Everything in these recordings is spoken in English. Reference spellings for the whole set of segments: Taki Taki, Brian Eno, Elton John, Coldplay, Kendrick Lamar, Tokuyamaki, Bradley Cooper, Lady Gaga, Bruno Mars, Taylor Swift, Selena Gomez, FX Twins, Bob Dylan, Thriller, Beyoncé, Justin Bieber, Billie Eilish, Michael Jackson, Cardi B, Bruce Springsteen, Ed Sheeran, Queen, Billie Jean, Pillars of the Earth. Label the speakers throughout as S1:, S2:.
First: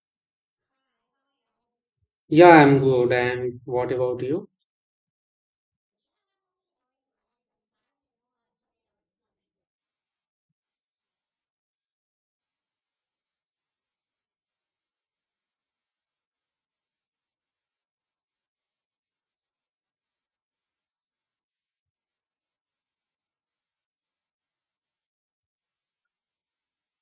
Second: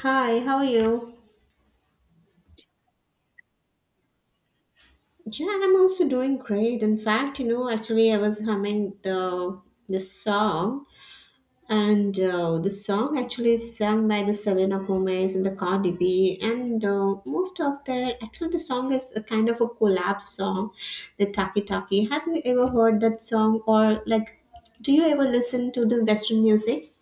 S1: Hi, how are you?
S2: Yeah, I'm good. And what about you?
S1: Yeah, I'm also doing great. In fact, you know, actually, I was humming the song, and the song actually is sung by the Selena Gomez and the Cardi B, and most of their actually the song is a kind of a collab song, the Taki Taki. Have you ever heard that song, or like, do you ever listen to the Western music?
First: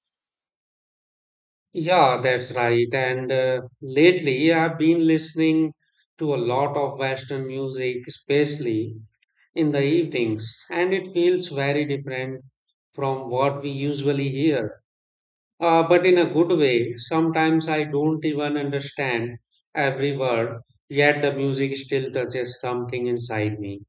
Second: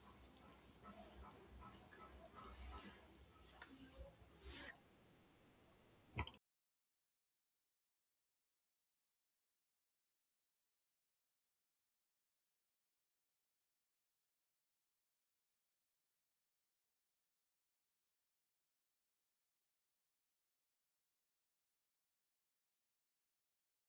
S2: Yeah, that's right. And lately, I've been listening to a lot of Western music, especially in the evenings, and it feels very different from what we usually hear. But in a good way, sometimes I don't even understand every word, yet the music still touches something inside me.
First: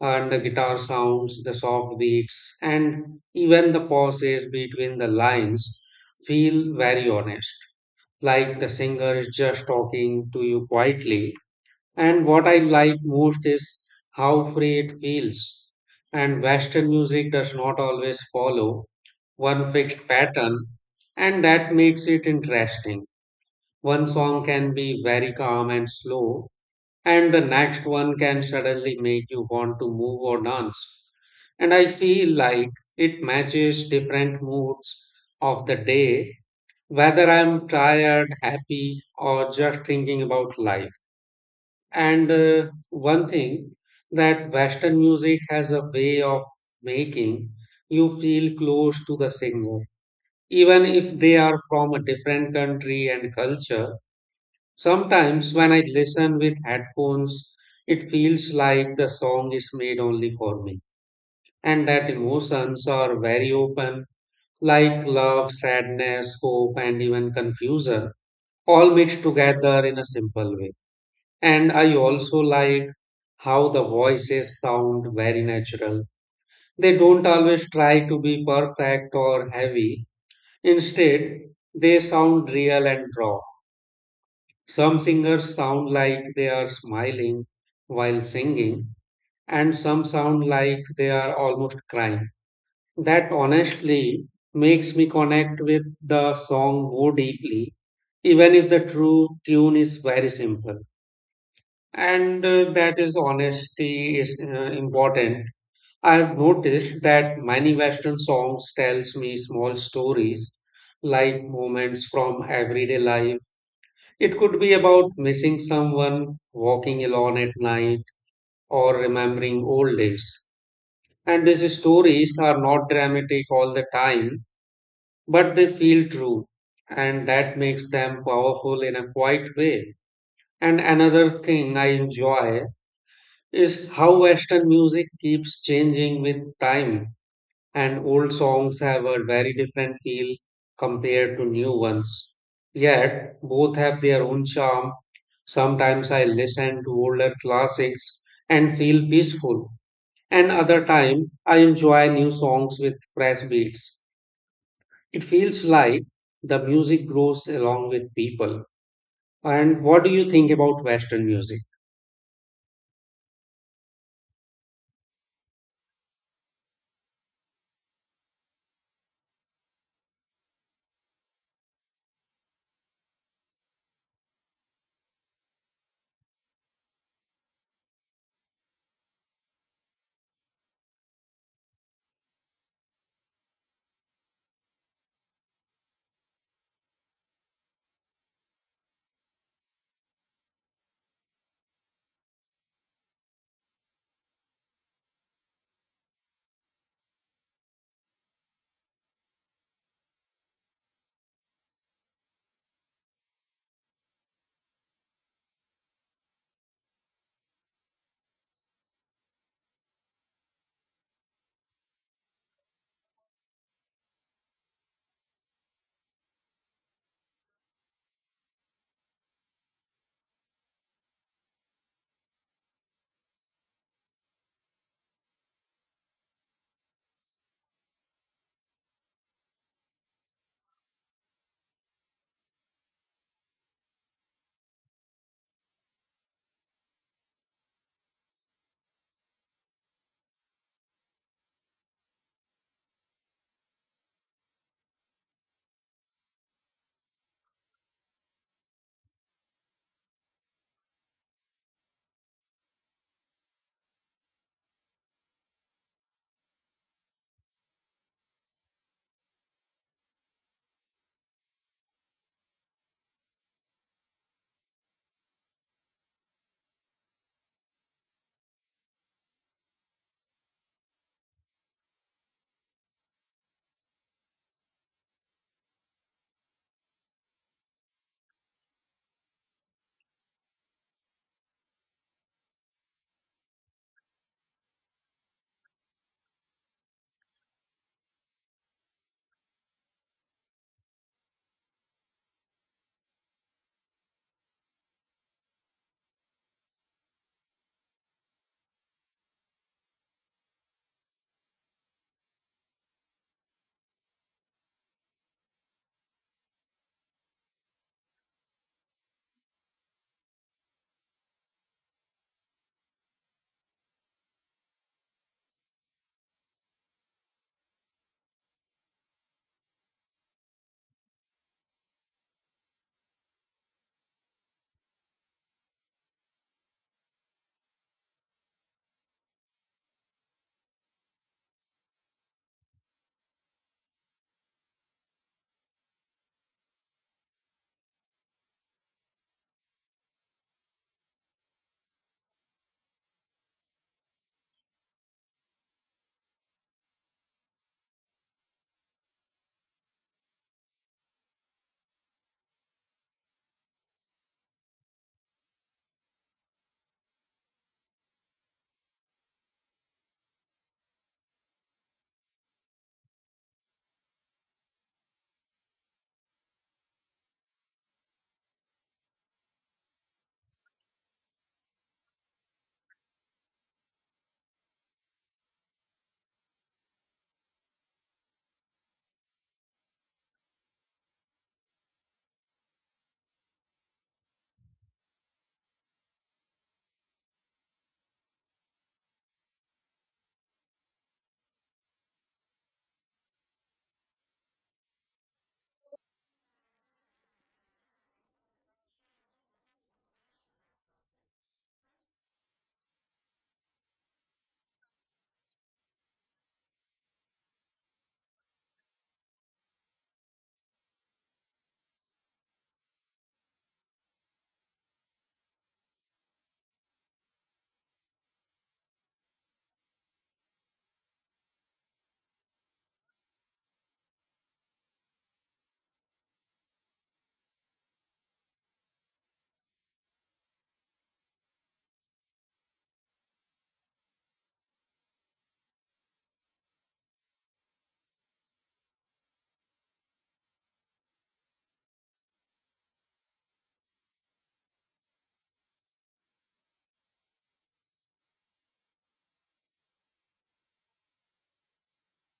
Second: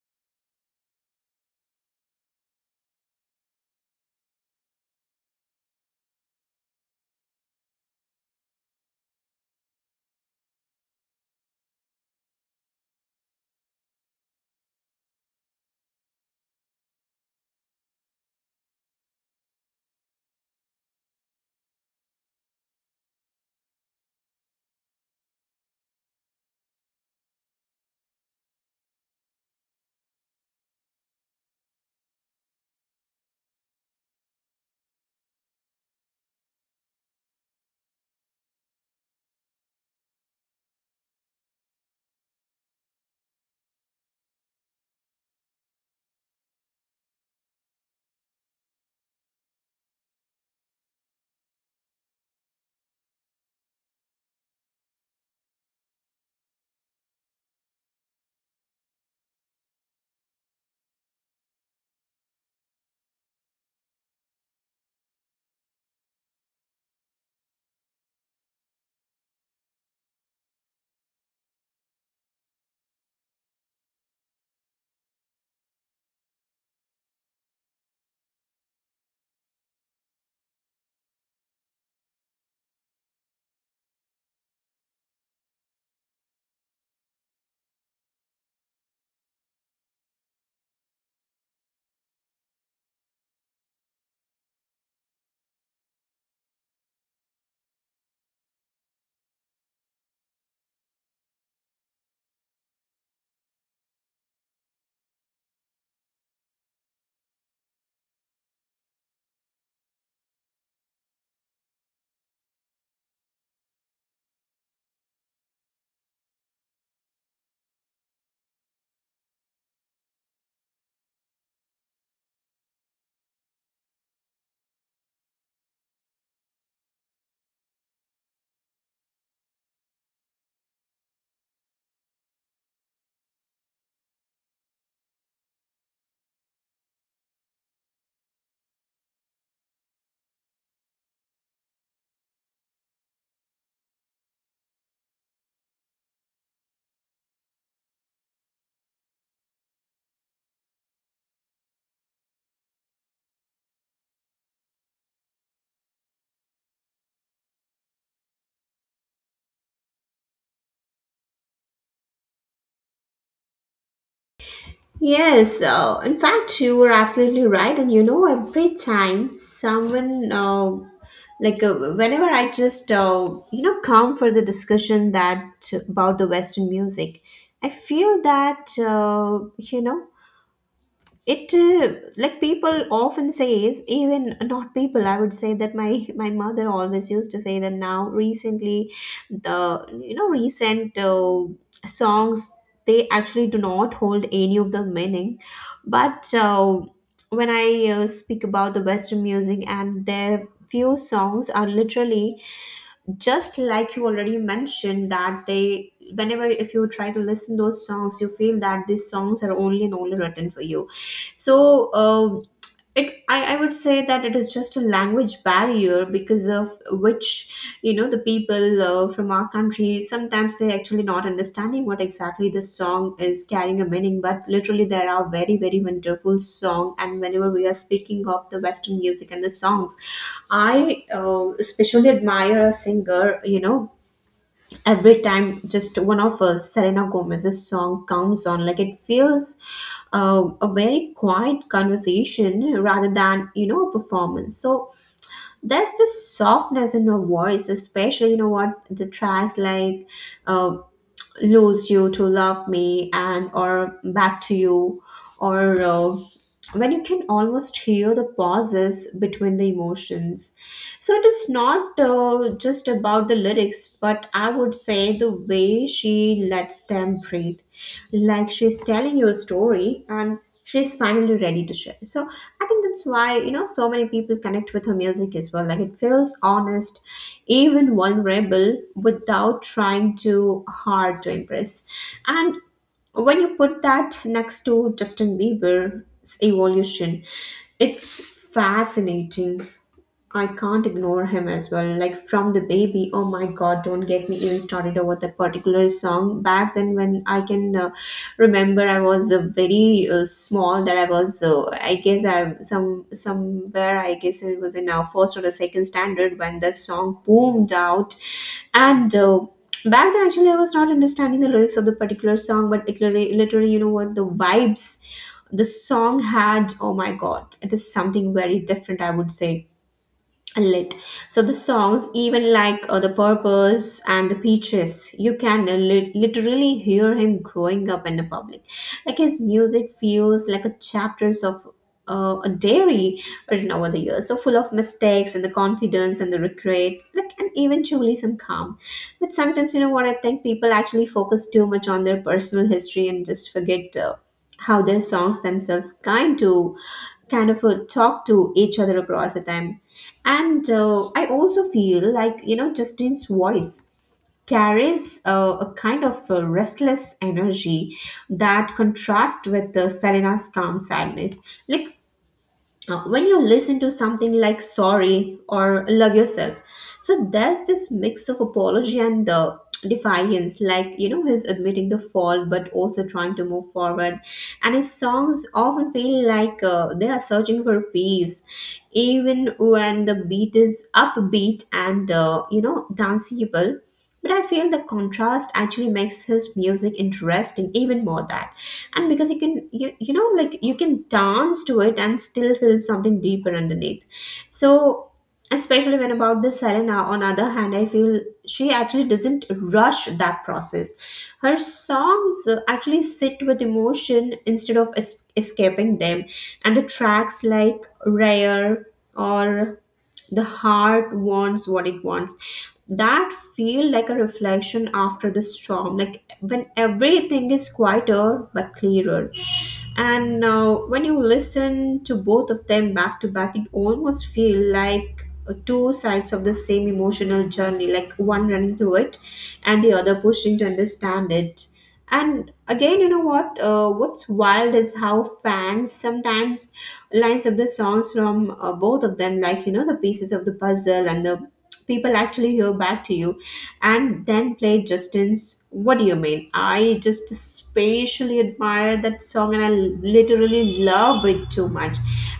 S2: And the guitar sounds, the soft beats, and even the pauses between the lines feel very honest, like the singer is just talking to you quietly. And what I like most is how free it feels. And Western music does not always follow one fixed pattern, and that makes it interesting. One song can be very calm and slow, and the next one can suddenly make you want to move or dance. And I feel like it matches different moods of the day, whether I'm tired, happy, or just thinking about life. And one thing that Western music has a way of making you feel close to the singer, even if they are from a different country and culture. Sometimes when I listen with headphones, it feels like the song is made only for me, and that emotions are very open, like love, sadness, hope, and even confusion, all mixed together in a simple way. And I also like how the voices sound very natural. They don't always try to be perfect or heavy, instead, they sound real and raw. Some singers sound like they are smiling while singing, and some sound like they are almost crying. That honestly makes me connect with the song more deeply, even if the true tune is very simple. And that is honesty is important. I've noticed that many Western songs tells me small stories, like moments from everyday life. It could be about missing someone, walking alone at night, or remembering old days. And these stories are not dramatic all the time, but they feel true, and that makes them powerful in a quiet way. And another thing I enjoy is how Western music keeps changing with time and old songs have a very different feel compared to new ones. Yet, both have their own charm. Sometimes I listen to older classics and feel peaceful, and other time I enjoy new songs with fresh beats. It feels like the music grows along with people. And what do you think about Western music?
S1: Yes, in fact, you were absolutely right. And you know, every time someone, like whenever I just, you know, come for the discussion that about the Western music, I feel that, you know, it like people often says, even not people, I would say that my mother always used to say that now recently the, you know, recent songs, they actually do not hold any of the meaning, but when I speak about the Western music and their few songs are literally just like you already mentioned that they, whenever if you try to listen those songs you feel that these songs are only and only written for you. So I would say that it is just a language barrier because of which, you know, the people from our country sometimes they actually not understanding what exactly the song is carrying a meaning, but literally there are very very wonderful song. And whenever we are speaking of the Western music and the songs, I especially admire a singer, you know, every time just one of Selena Gomez's song comes on, like it feels a very quiet conversation rather than, you know, a performance. So that's the softness in her voice, especially you know what, the tracks like uh, Lose You to Love Me and or Back to You, or when you can almost hear the pauses between the emotions. So it is not just about the lyrics, but I would say the way she lets them breathe, like she's telling you a story and she's finally ready to share. So I think that's why, you know, so many people connect with her music as well. Like it feels honest, even vulnerable without trying too hard to impress. And when you put that next to Justin Bieber's evolution, it's fascinating. I can't ignore him as well. Like from the Baby, oh my god, don't get me even started over that particular song. Back then, when I can remember, I was very small. That I was, I guess, I somewhere. I guess it was in our first or the second standard when that song boomed out, and. Back then, actually, I was not understanding the lyrics of the particular song, but literally, you know what, the vibes the song had, oh my god, it is something very different, I would say lit. So the songs, even like the Purpose and the Peaches, you can literally hear him growing up in the public. Like his music feels like a chapters of a diary written over the years, so full of mistakes and the confidence and the regret, like, and eventually some calm. But sometimes, you know what, I think people actually focus too much on their personal history and just forget. How their songs themselves kind of talk to each other across the time. And I also feel like, you know, Justin's voice carries a kind of restless energy that contrasts with Selena's calm sadness. Like, when you listen to something like Sorry or Love Yourself, so there's this mix of apology and defiance, like, you know, he's admitting the fault but also trying to move forward. And his songs often feel like they are searching for peace even when the beat is upbeat and you know, danceable. But I feel the contrast actually makes his music interesting even more that. And because you can, you know, like you can dance to it and still feel something deeper underneath. So especially when about the Selena, on other hand, I feel she actually doesn't rush that process. Her songs actually sit with emotion instead of escaping them. And the tracks like Rare or The Heart Wants What It Wants, that feel like a reflection after the storm, like when everything is quieter but clearer. And when you listen to both of them back to back, it almost feel like two sides of the same emotional journey, like one running through it and the other pushing to understand it. And again, you know what, what's wild is how fans sometimes lines of the songs from both of them, like, you know, the pieces of the puzzle, and the people actually hear Back to You and then play Justin's What Do You Mean. I just spatially admire that song and I literally love it too much.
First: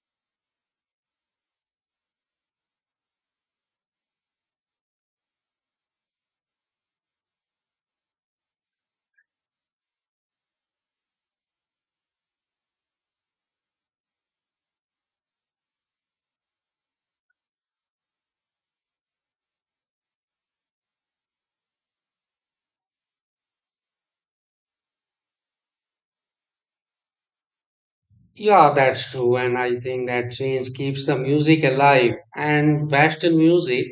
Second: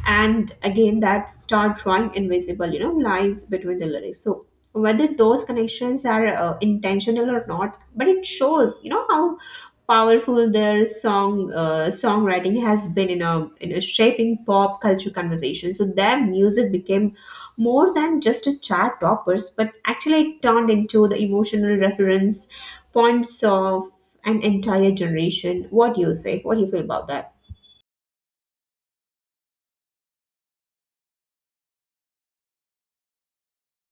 S1: And again, that start drawing invisible, you know, lines between the lyrics. So whether those connections are intentional or not, but it shows, you know, how powerful their songwriting has been in a shaping pop culture conversation. So their music became more than just a chart toppers, but actually it turned into the emotional reference points of an entire generation. What do you say? What do you feel about that?
S2: Yeah, that's true. And I think that change keeps the music alive. And Western music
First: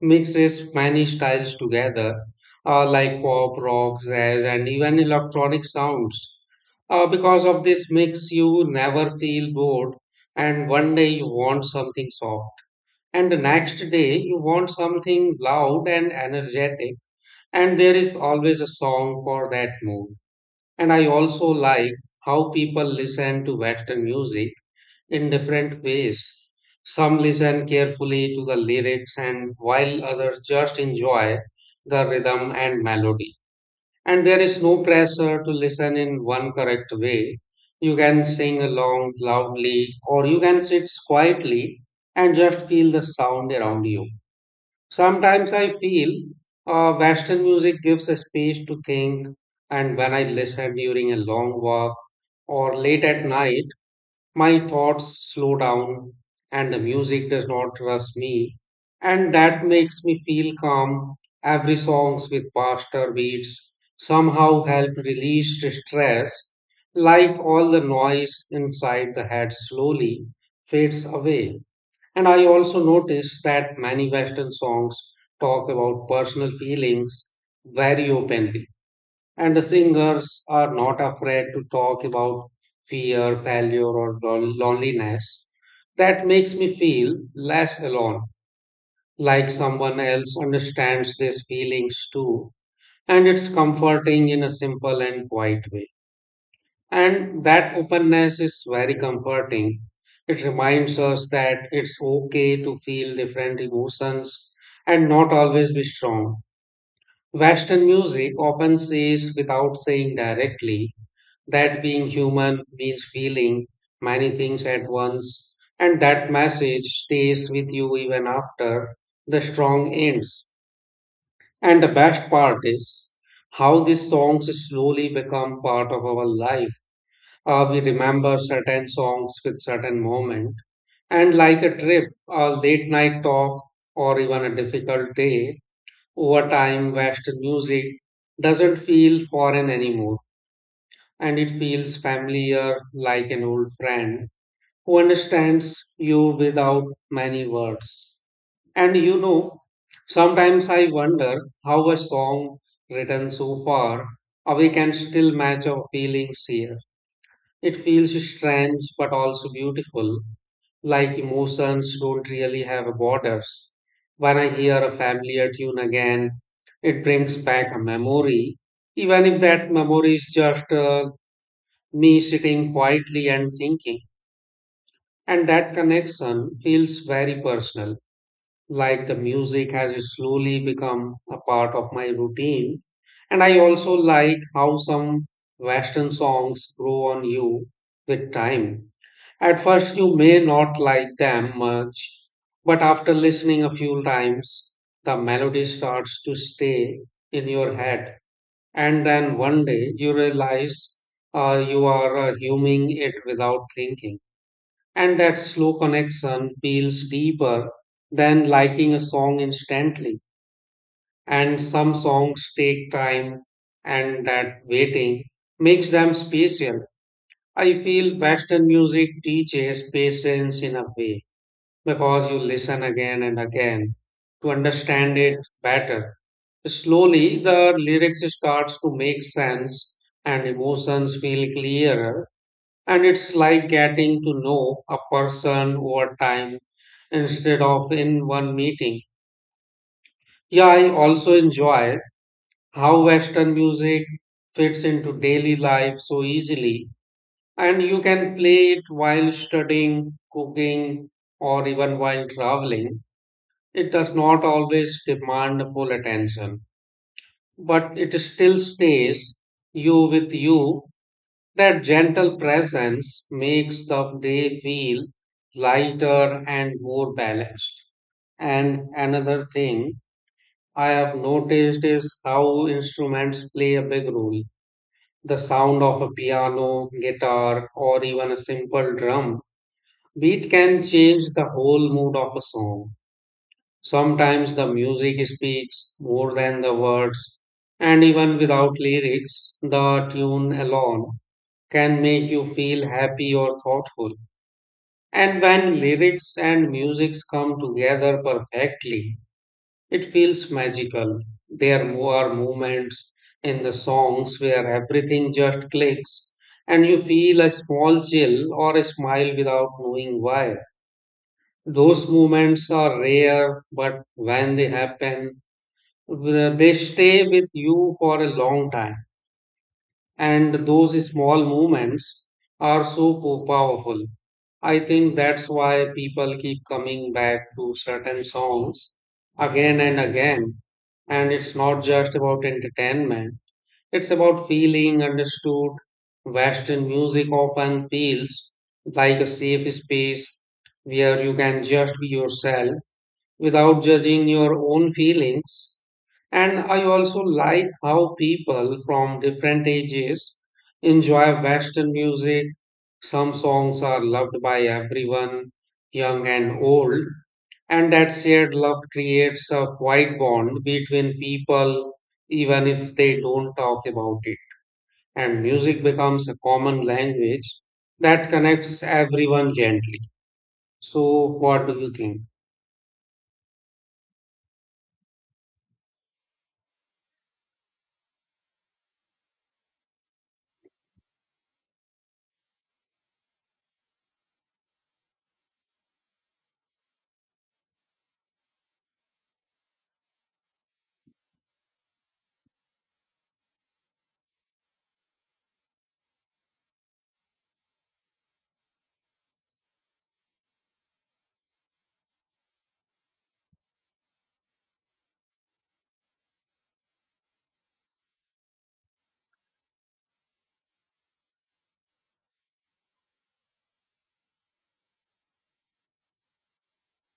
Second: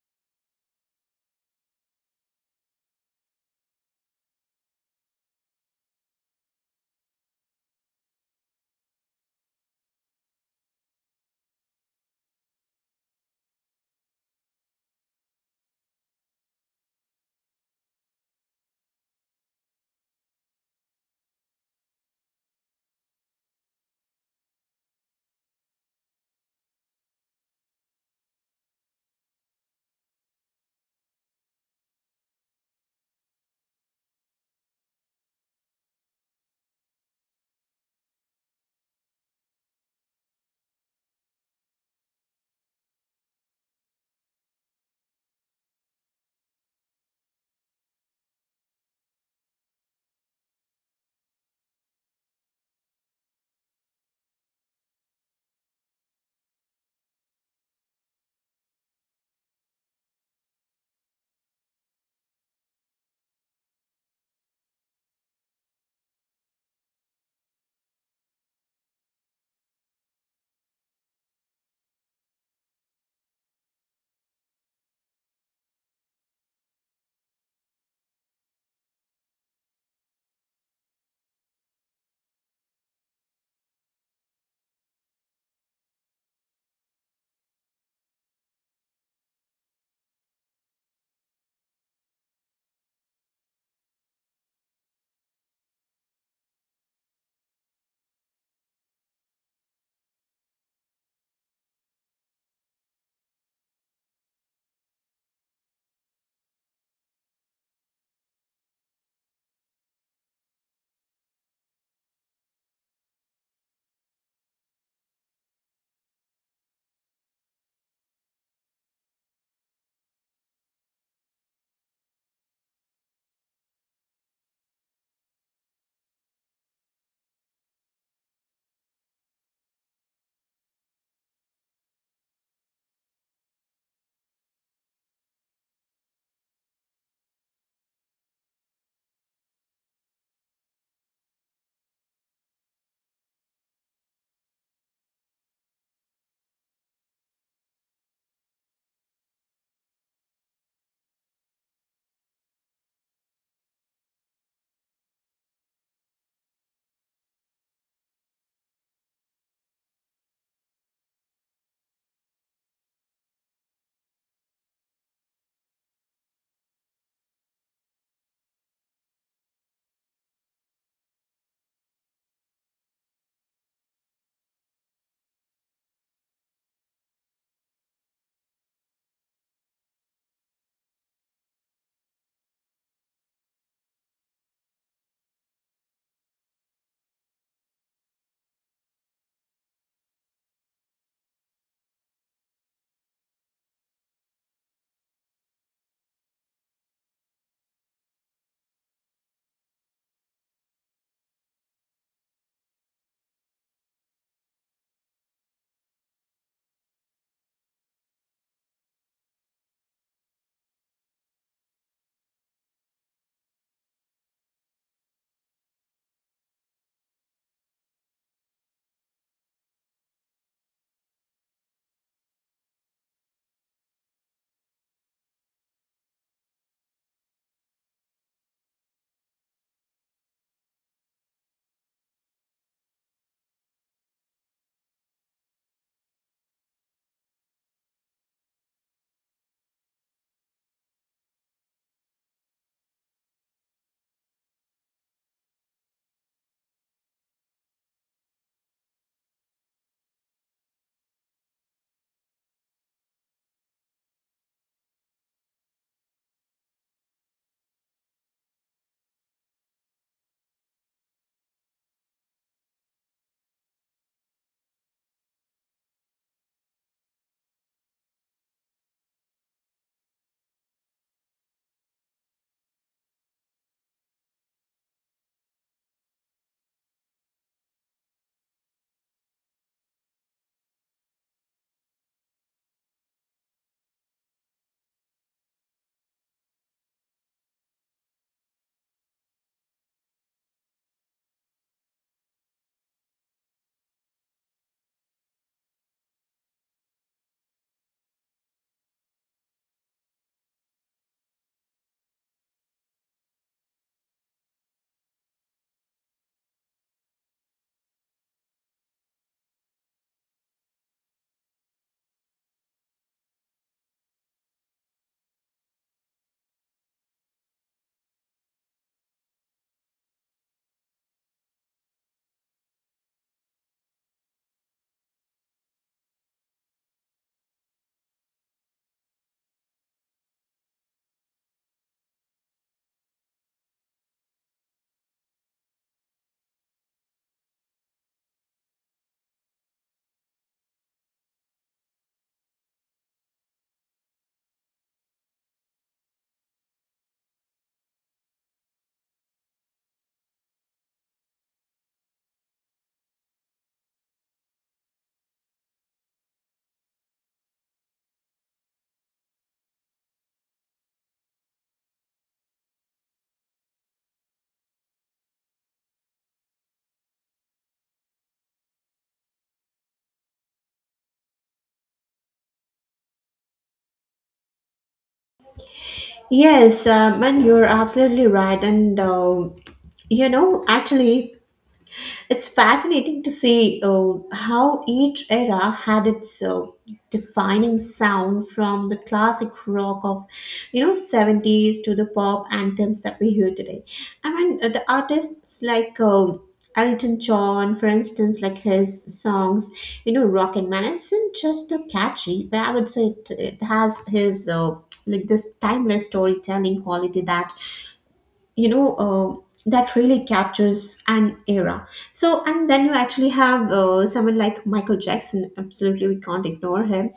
S2: mixes many styles together, like pop, rock, jazz, and even electronic sounds. Because of this mix, you never feel bored. And one day you want something soft, and the next day you want something loud and energetic. And there is always a song for that mood. And I also like how people listen to Western music in different ways. Some listen carefully to the lyrics, and while others just enjoy the rhythm and melody. And there is no pressure to listen in one correct way. You can sing along loudly, or you can sit quietly and just feel the sound around you. Sometimes I feel Western music gives a space to think, and when I listen during a long walk or late at night, my thoughts slow down and the music does not rush me. And that makes me feel calm. Every songs with faster beats somehow help release the stress. Like all the noise inside the head slowly fades away. And I also notice that many Western songs talk about personal feelings very openly and the singers are not afraid to talk about fear, failure, or loneliness. That makes me feel less alone, like someone else understands these feelings too. And it's comforting in a simple and quiet way. And that openness is very comforting. It reminds us that it's okay to feel different emotions and not always be strong. Western music often says without saying directly that being human means feeling many things at once, and that message stays with you even after the song ends. And the best part is how these songs slowly become part of our life. We remember certain songs with certain moment, and like a trip, a late night talk, or even a difficult day, over time, Western music doesn't feel foreign anymore and it feels familiar like an old friend who understands you without many words. And you know, sometimes I wonder how a song written so far away can still match our feelings here. It feels strange but also beautiful, like emotions don't really have borders. When I hear a familiar tune again, it brings back a memory, even if that memory is just me sitting quietly and thinking. And that connection feels very personal, like the music has slowly become a part of my routine. And I also like how some Western songs grow on you with time. At first, you may not like them much, but after listening a few times, the melody starts to stay in your head and then one day you realize you are humming it without thinking. And that slow connection feels deeper than liking a song instantly. And some songs take time, and that waiting makes them special. I feel Western music teaches patience in a way because you listen again and again to understand it better. Slowly, the lyrics starts to make sense and emotions feel clearer, and it's like getting to know a person over time instead of in one meeting. Yeah, I also enjoy how Western music fits into daily life so easily, and you can play it while studying, cooking, or even while traveling. It does not always demand full attention, but it still stays you with you. That gentle presence makes the day feel lighter and more balanced. And another thing I have noticed is how instruments play a big role. The sound of a piano, guitar, or even a simple drum beat can change the whole mood of a song. Sometimes the music speaks more than the words, and even without lyrics, the tune alone can make you feel happy or thoughtful. And when lyrics and music come together perfectly, it feels magical. There are moments in the songs where everything just clicks, and you feel a small chill or a smile without knowing why. Those moments are rare, but when they happen, they stay with you for a long time and those small movements are so powerful. I think that's why people keep coming back to certain songs again and again, and it's not just about entertainment, it's about feeling understood. Western music often feels like a safe space where you can just be yourself without judging your own feelings. And I also like how people from different ages enjoy Western music. Some songs are loved by everyone, young and old, and that shared love creates a quiet bond between people, even if they don't talk about it. And music becomes a common language that connects everyone gently. So, what do you think?
S1: Yes, and you're absolutely right. And you know, actually, it's fascinating to see how each era had its defining sound, from the classic rock of, you know, 70s to the pop anthems that we hear today. I mean, the artists like Elton John, for instance, like his songs, you know, Rock and Man isn't just catchy, but I would say it has his like this timeless storytelling quality that, you know, that really captures an era. So, and then you actually have someone like Michael Jackson, absolutely we can't ignore him,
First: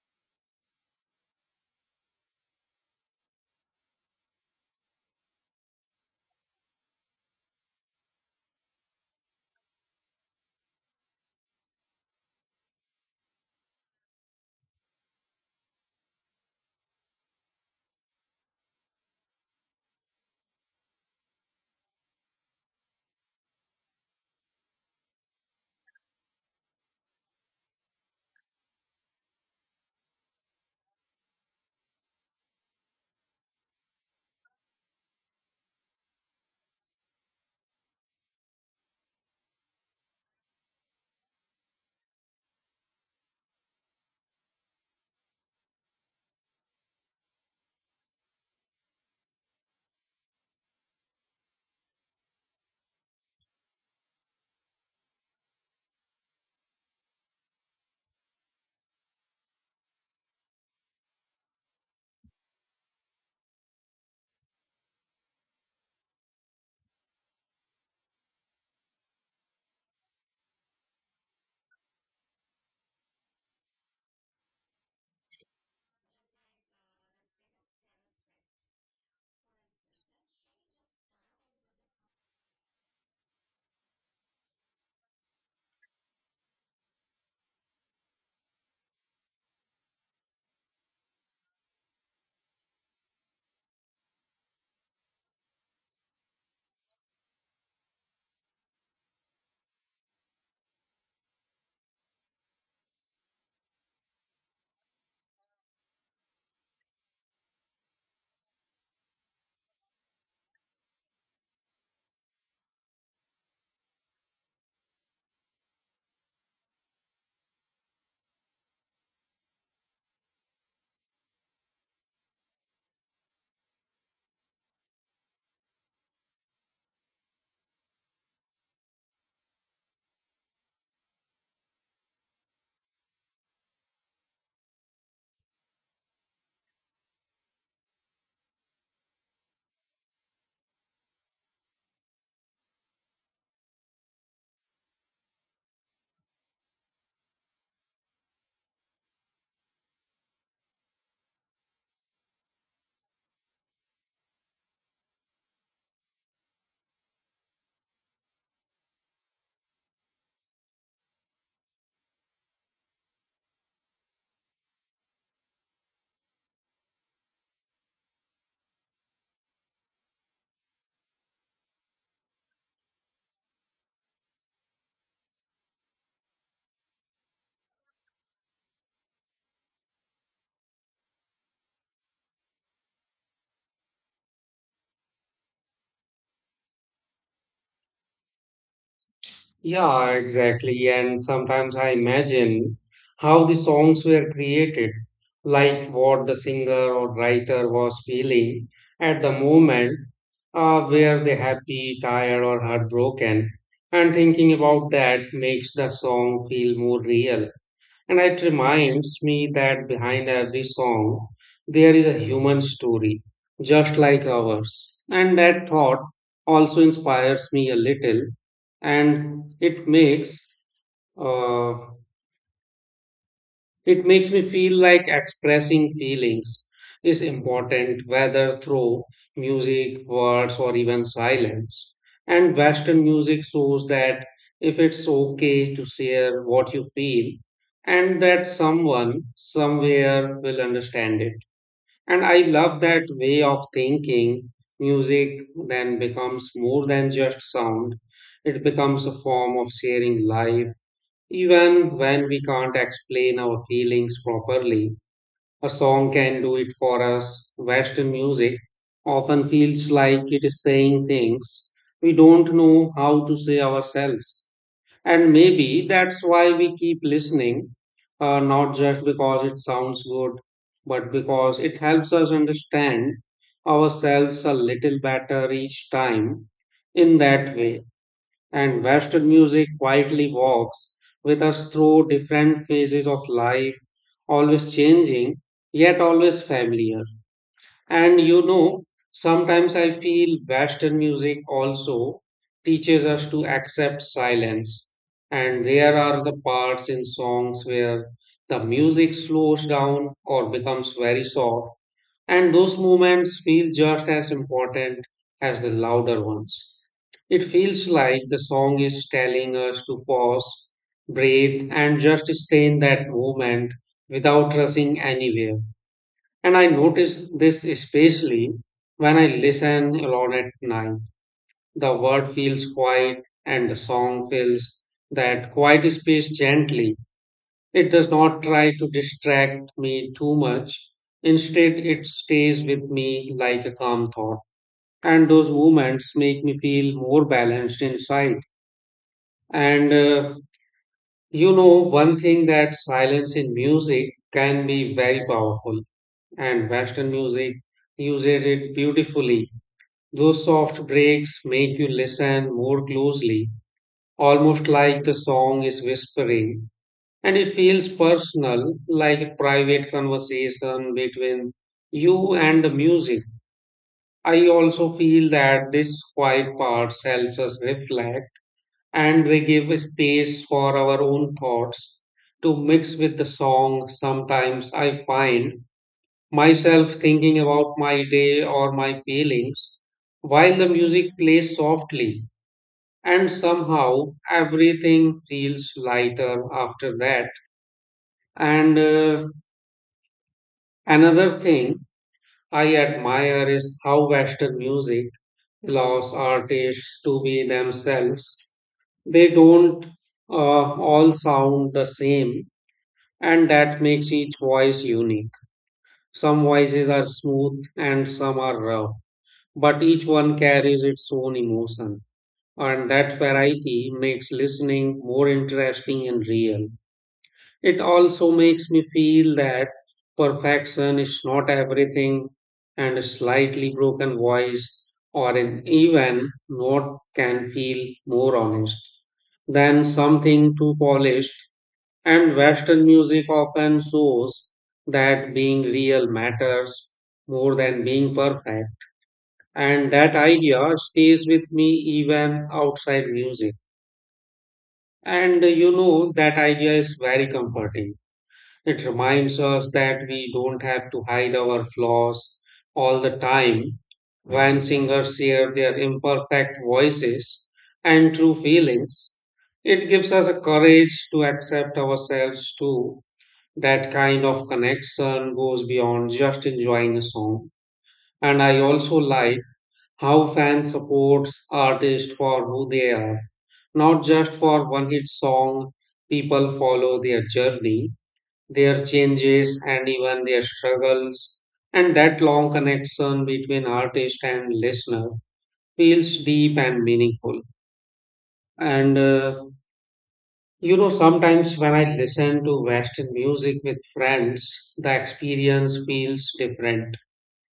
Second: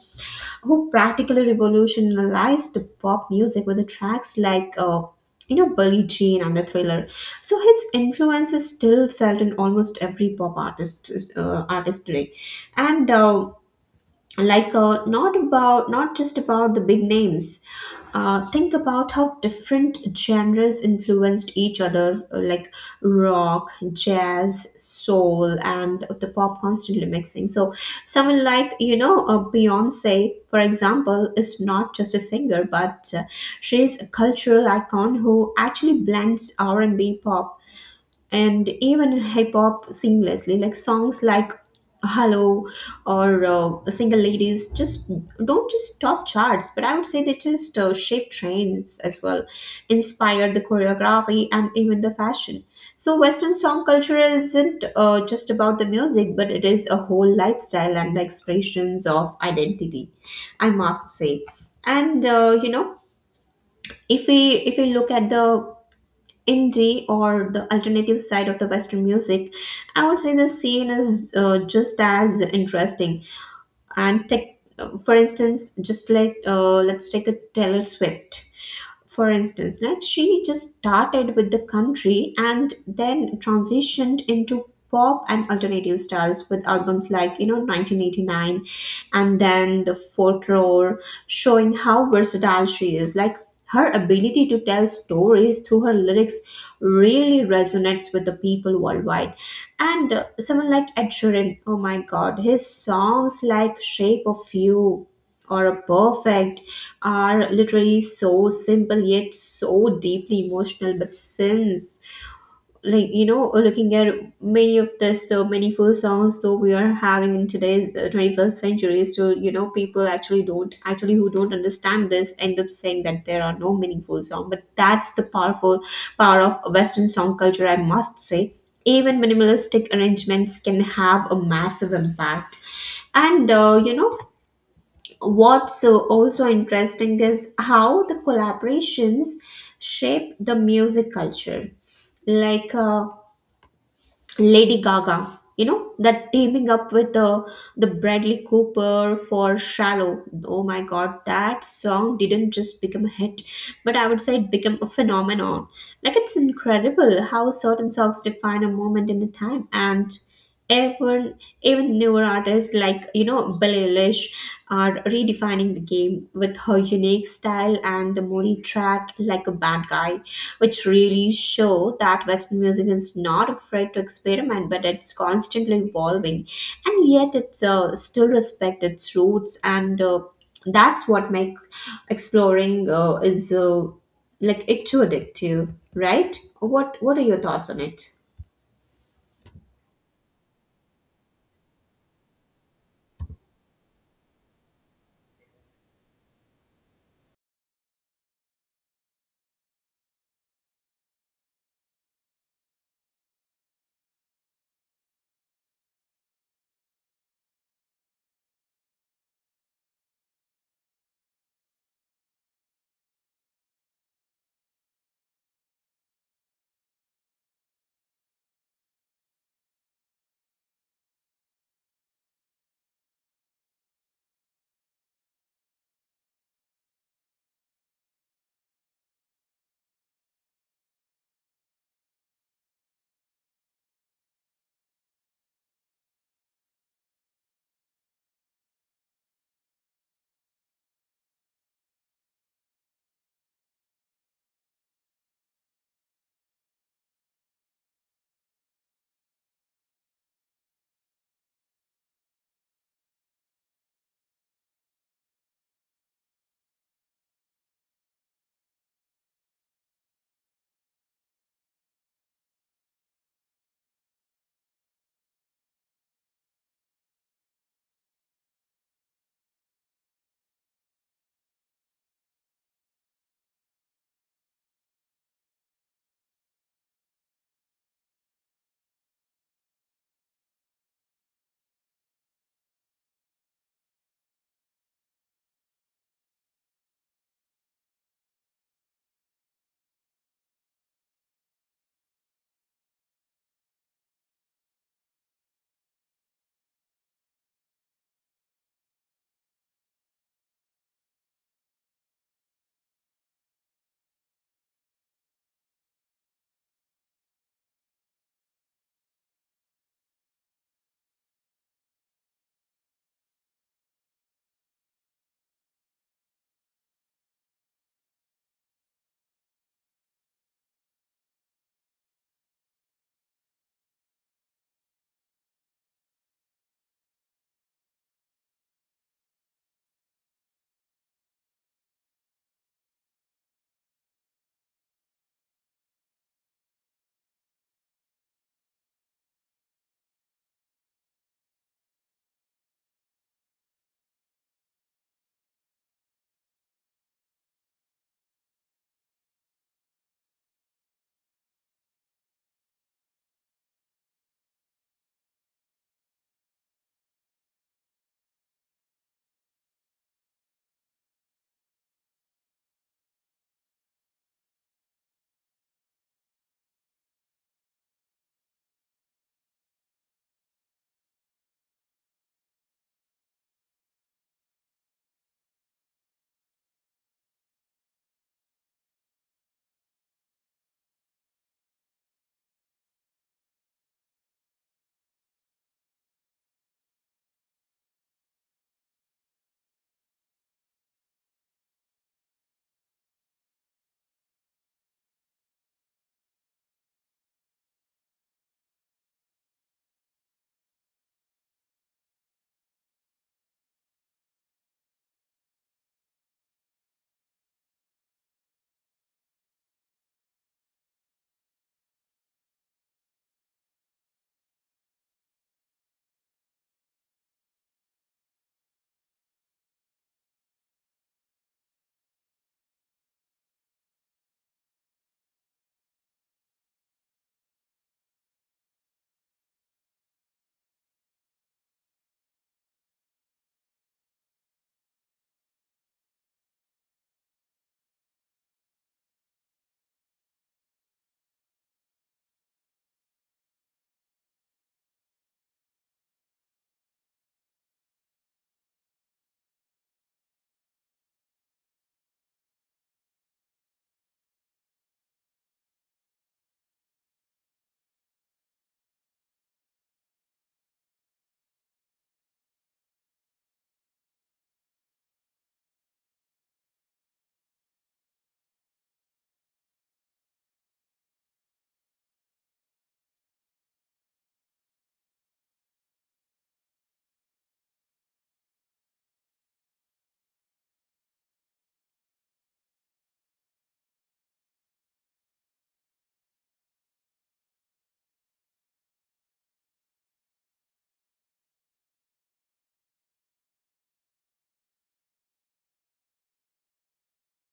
S1: who practically revolutionized pop music with the tracks like you know, Billie Jean and the Thriller. So his influence is still felt in almost every pop artist today. And like not just about the big names, think about how different genres influenced each other, like rock, jazz, soul, and the pop constantly mixing. So someone like, you know, Beyonce, for example, is not just a singer but she is a cultural icon who actually blends R&B, pop, and even in hip hop seamlessly. Like songs like Hello or Single Ladies just don't just top charts, but I would say they just shape trends as well, inspire the choreography and even the fashion. So Western song culture isn't just about the music, but it is a whole lifestyle and the expressions of identity, I must say. And you know, if we look at the indie or the alternative side of the Western music, I would say the scene is just as interesting. And take for instance, just like, let's take a Taylor Swift for instance. Like she just started with the country and then transitioned into pop and alternative styles with albums like, you know, 1989 and then the Folklore, showing how versatile she is. Like her ability to tell stories through her lyrics really resonates with the people worldwide. And someone like Ed Sheeran, oh my God, his songs like Shape of You or A Perfect are literally so simple yet so deeply emotional. But since, like, you know, looking at many of the so meaningful songs though we are having in today's 21st century, still, you know, people actually don't actually who don't understand this end up saying that there are no meaningful song. But that's the power of Western song culture, I must say. Even minimalistic arrangements can have a massive impact. And you know, what's also interesting is how the collaborations shape the music culture. Like Lady Gaga, you know, that teaming up with the Bradley Cooper for Shallow. Oh my god, that song didn't just become a hit, but I would say it became a phenomenon. Like, it's incredible how certain songs define a moment in the time. And even even newer artists like, you know, Billie Eilish are redefining the game with her unique style and the Moni track "Like a Bad Guy," which really show that Western music is not afraid to experiment, but it's constantly evolving, and yet it's still respect its roots. And that's what makes exploring is like it too addictive, right? What are your thoughts on it?
S2: Yeah, exactly. And sometimes I imagine how the songs were created, like what the singer or writer was feeling at the moment. Were they happy, tired, or heartbroken? And thinking about that makes the song feel more real. And it reminds me that behind every song, there is a human story, just like ours. And that thought also inspires me a little, and uh, it makes me feel like expressing feelings is important, whether through music, words, or even silence. And Western music shows that if it's okay to share what you feel, and that someone somewhere will understand it. And I love that way of thinking. Music then becomes more than just sound, it becomes a form of sharing life even when we can't explain our feelings properly, a song can do it for us. Western music often feels like it is saying things we don't know how to say ourselves. And maybe that's why we keep listening, not just because it sounds good, but because it helps us understand ourselves a little better each time in that way and Western music quietly walks with us through different phases of life, always changing, yet always familiar. And you know, sometimes I feel Western music also teaches us to accept silence. And there are the parts in songs where the music slows down or becomes very soft and those moments feel just as important as the louder ones. It feels like the song is telling us to pause, breathe, and just stay in that moment without rushing anywhere. And I notice this especially when I listen alone at night. The word feels quiet, and the song fills that quiet space gently. It does not try to distract me too much. Instead, it stays with me like a calm thought. And those moments make me feel more balanced inside. And you know, one thing that silence in music can be very powerful, and Western music uses it beautifully. Those soft breaks make you listen more closely, almost like the song is whispering and it feels personal, like a private conversation between you and the music. I also feel that this quiet parts helps us reflect and they give space for our own thoughts to mix with the song. Sometimes I find myself thinking about my day or my feelings while the music plays softly, and somehow everything feels lighter after that. And another thing I admire is how Western music allows artists to be themselves. They don't uh, all sound the same, and that makes each voice unique. Some voices are smooth and some are rough, but each one carries its own emotion, and that variety makes listening more interesting and real. It also makes me feel that perfection is not everything, and a slightly broken voice or an even note can feel more honest than something too polished. And Western music often shows that being real matters more than being perfect. And that idea stays with me even outside music. And you know, that idea is very comforting. It reminds us that we don't have to hide our flaws all the time. When singers share their imperfect voices and true feelings, it gives us a courage to accept ourselves too. That kind of connection goes beyond just enjoying a song. And I also like how fans support artists for who they are, not just for one hit song. People follow their journey, their changes and even their struggles. And that long connection between artist and listener feels deep and meaningful. And you know, sometimes when I listen to Western music with friends, the experience feels different.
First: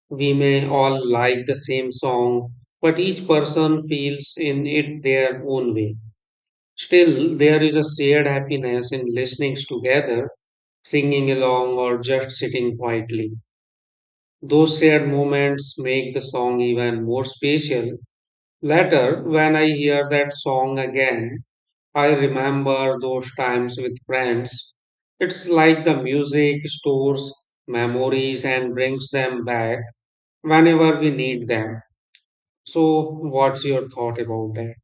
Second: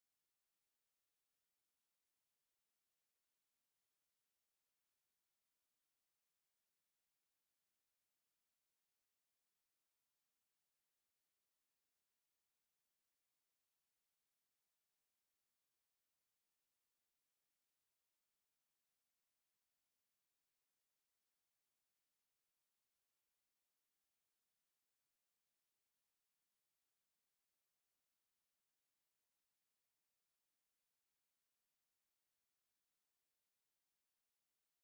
S2: We may all like the same song, but each person feels in it their own way. Still, there is a shared happiness in listening together, singing along, or just sitting quietly. Those shared moments make the song even more special. Later, when I hear that song again, I remember those times with friends. It's like the music stores memories and brings them back whenever we need them. So, what's your thought about that?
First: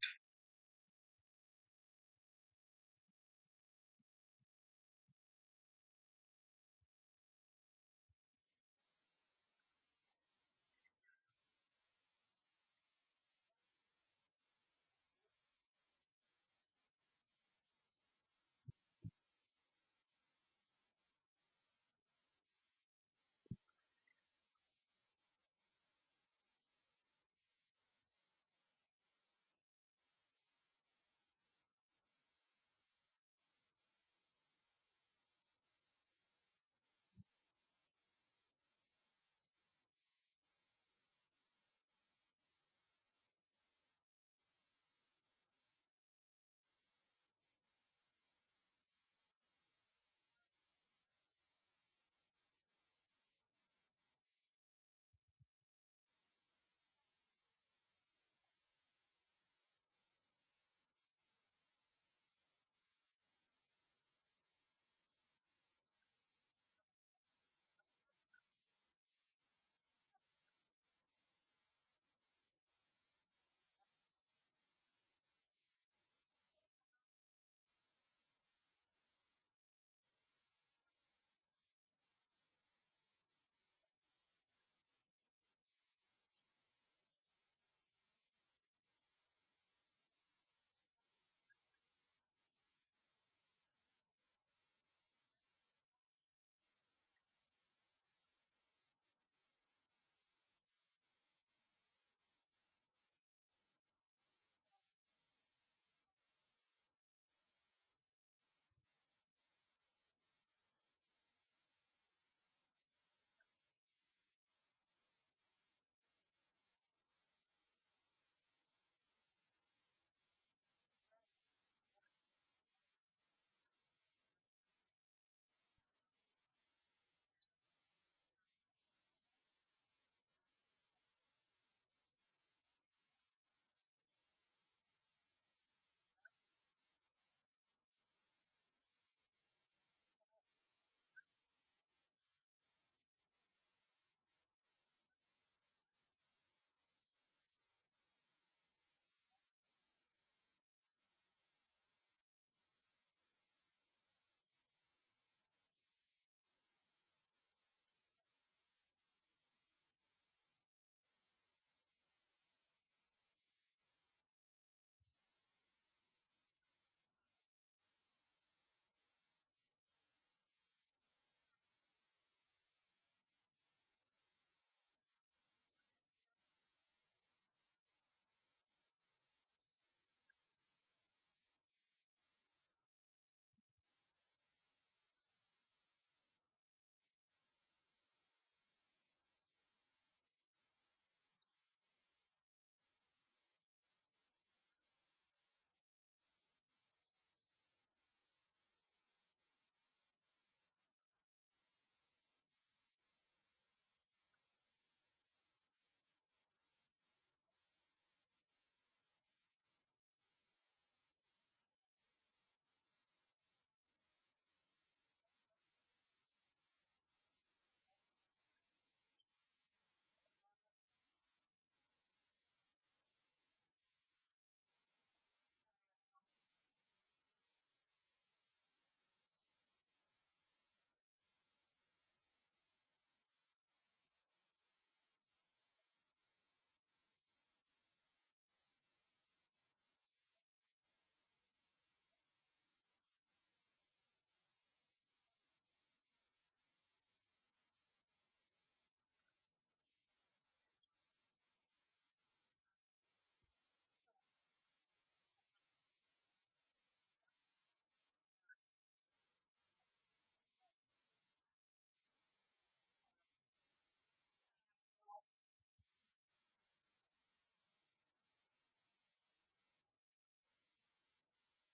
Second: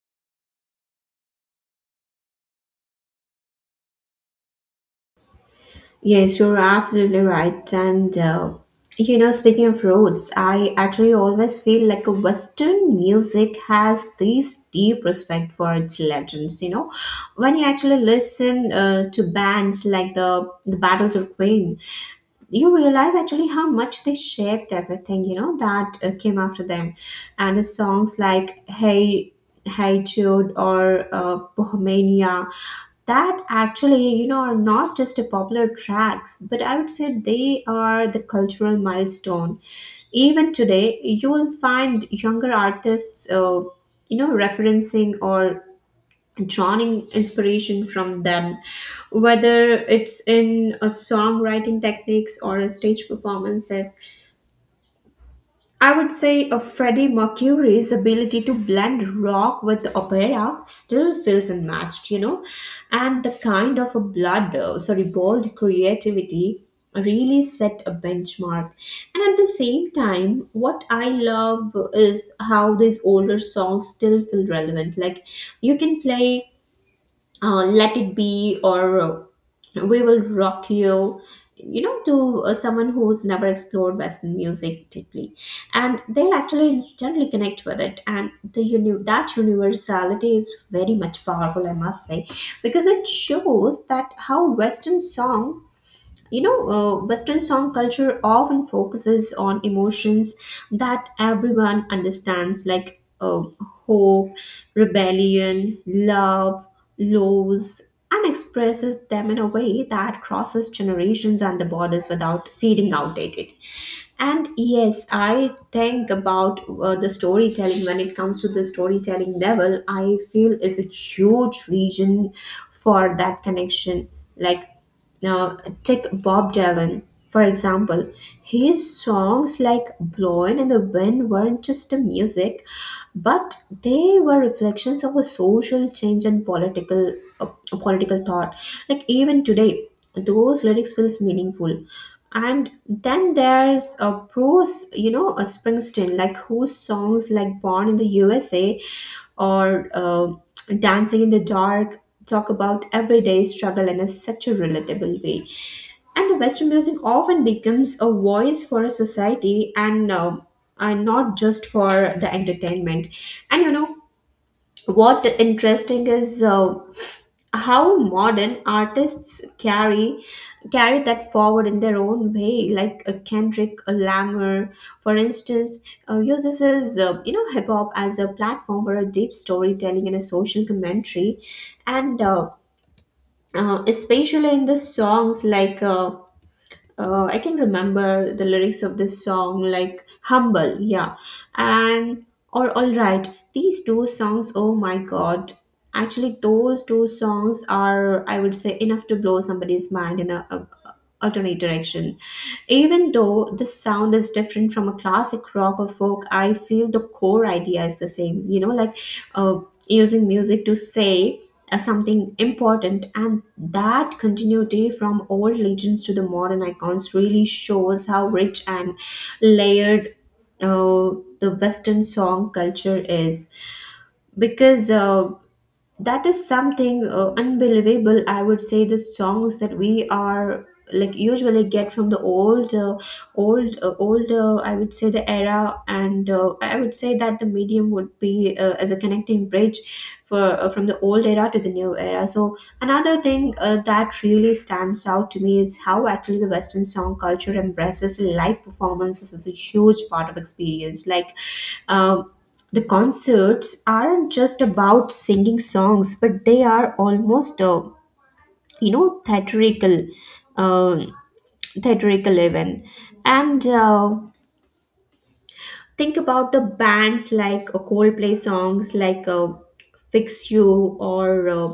S1: Yes, you're absolutely right. And you know, speaking of roads, I actually always feel like a Western music has this deep respect for its legends. You know, when you actually listen to bands like the Battles of Queen, you realize actually how much they shaped everything, you know, that came after them. And the songs like hey jude or bohemania that actually, you know, are not just a popular tracks, but I would say they are the cultural milestone. Even today you will find younger artists, you know, referencing or drawing inspiration from them, whether it's in a songwriting techniques or a stage performances. I would say a Freddie Mercury's ability to blend rock with opera still feels unmatched, you know. And the kind of a blood sorry bold creativity really set a benchmark. And at the same time, what I love is how these older songs still feel relevant. Like you can play let it be or we will rock you, you know, to someone who's never explored western music deeply, and they'll actually instantly connect with it. And that universality is very much powerful, I must say, because it shows that how western song, you know, Western song culture often focuses on emotions that everyone understands, like hope, rebellion, love, loss, and expresses them in a way that crosses generations and the borders without feeling outdated. And yes, I think about the storytelling when it comes to the storytelling level, I feel is a huge region for that connection. Like now, take Bob Dylan, for example. His songs like Blowin' in the Wind weren't just a music, but they were reflections of a social change and political thought. Like even today, those lyrics feels meaningful. And then there's a prose, you know, a Springsteen, like whose songs like Born in the USA or Dancing in the Dark talk about everyday struggle in a, such a relatable way. And the Western music often becomes a voice for a society, and not just for the entertainment. And what interesting is, how modern artists carry that forward in their own way. Like Kendrick Lamar, for instance, uses his, you know, hip hop as a platform for a deep storytelling and a social commentary, and. Especially in the songs like I can remember the lyrics of this song like humble, yeah, and or all right. These two songs, oh my god, actually those two songs are, I would say, enough to blow somebody's mind in a alternate direction. Even though the sound is different from a classic rock or folk, I feel the core idea is the same, you know, like uh, using music to say as something important. And that continuity from old legends to the modern icons really shows how rich and layered uh, the western song culture is, because that is something unbelievable, I would say. The songs that we are like usually get from the old old old I would say the era, and I would say that the medium would be, as a connecting bridge for from the old era to the new era. So another thing, that really stands out to me is how actually the Western song culture embraces live performances as a huge part of experience. Like, um the concerts aren't just about singing songs, but they are almost, you know, theatrical, um theatrical even. And think about the bands like Coldplay songs like "Fix You" or uh,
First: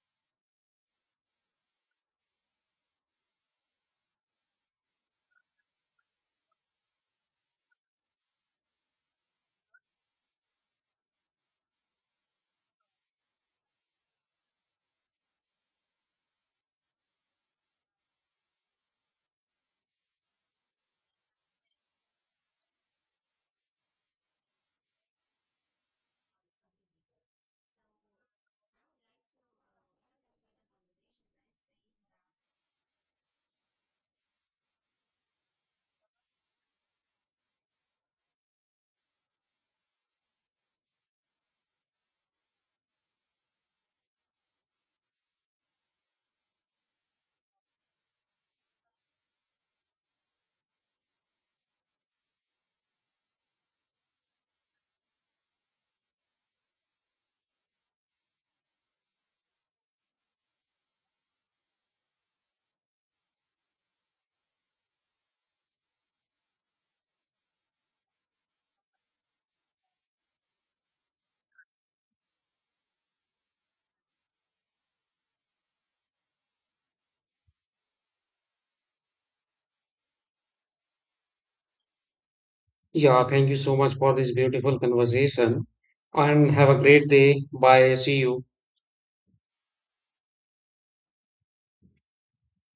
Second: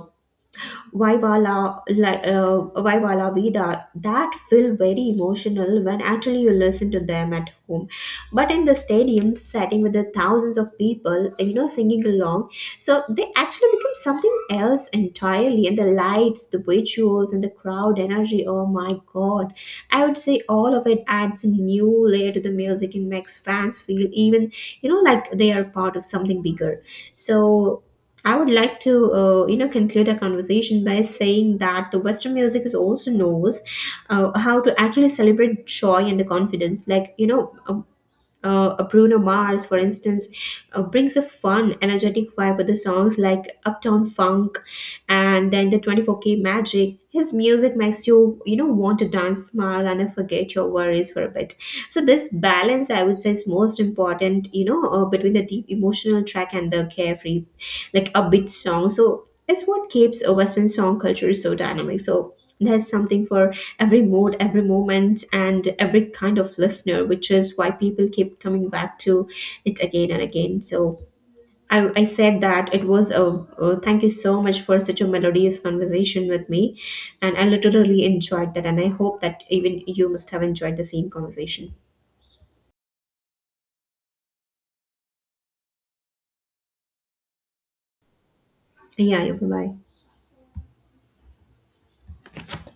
S1: Vaivala, like, Vaivala Vida, that feel very emotional when actually you listen to them at home. But in the stadium setting with the thousands of people, you know, singing along, so they actually become something else entirely. And the lights, the visuals, and the crowd energy, oh my god. I would say all of it adds a new layer to the music and makes fans feel even, you know, like they are part of something bigger. So I would like to, you know, conclude our conversation by saying that the Western music is also knows how to actually celebrate joy and the confidence. Like, you know, a Bruno Mars, for instance, brings a fun, energetic vibe with the songs like Uptown Funk and then the 24K Magic. His music makes you, you know, want to dance, smile, and forget your worries for a bit. So this balance, I would say, is most important, you know, between the deep emotional track and the carefree, like upbeat song. So it's what keeps a western song culture so dynamic, so there's something for every mood, every moment, and every kind of listener, which is why people keep coming back to it again and again. So I said that it was a thank you so much for such a melodious conversation with me, and I literally enjoyed that, and I hope that even you must have enjoyed the same conversation.
S2: Yeah, thank you so much for this beautiful conversation and have a great day. Bye. See you.
S1: Yeah, yeah, bye bye.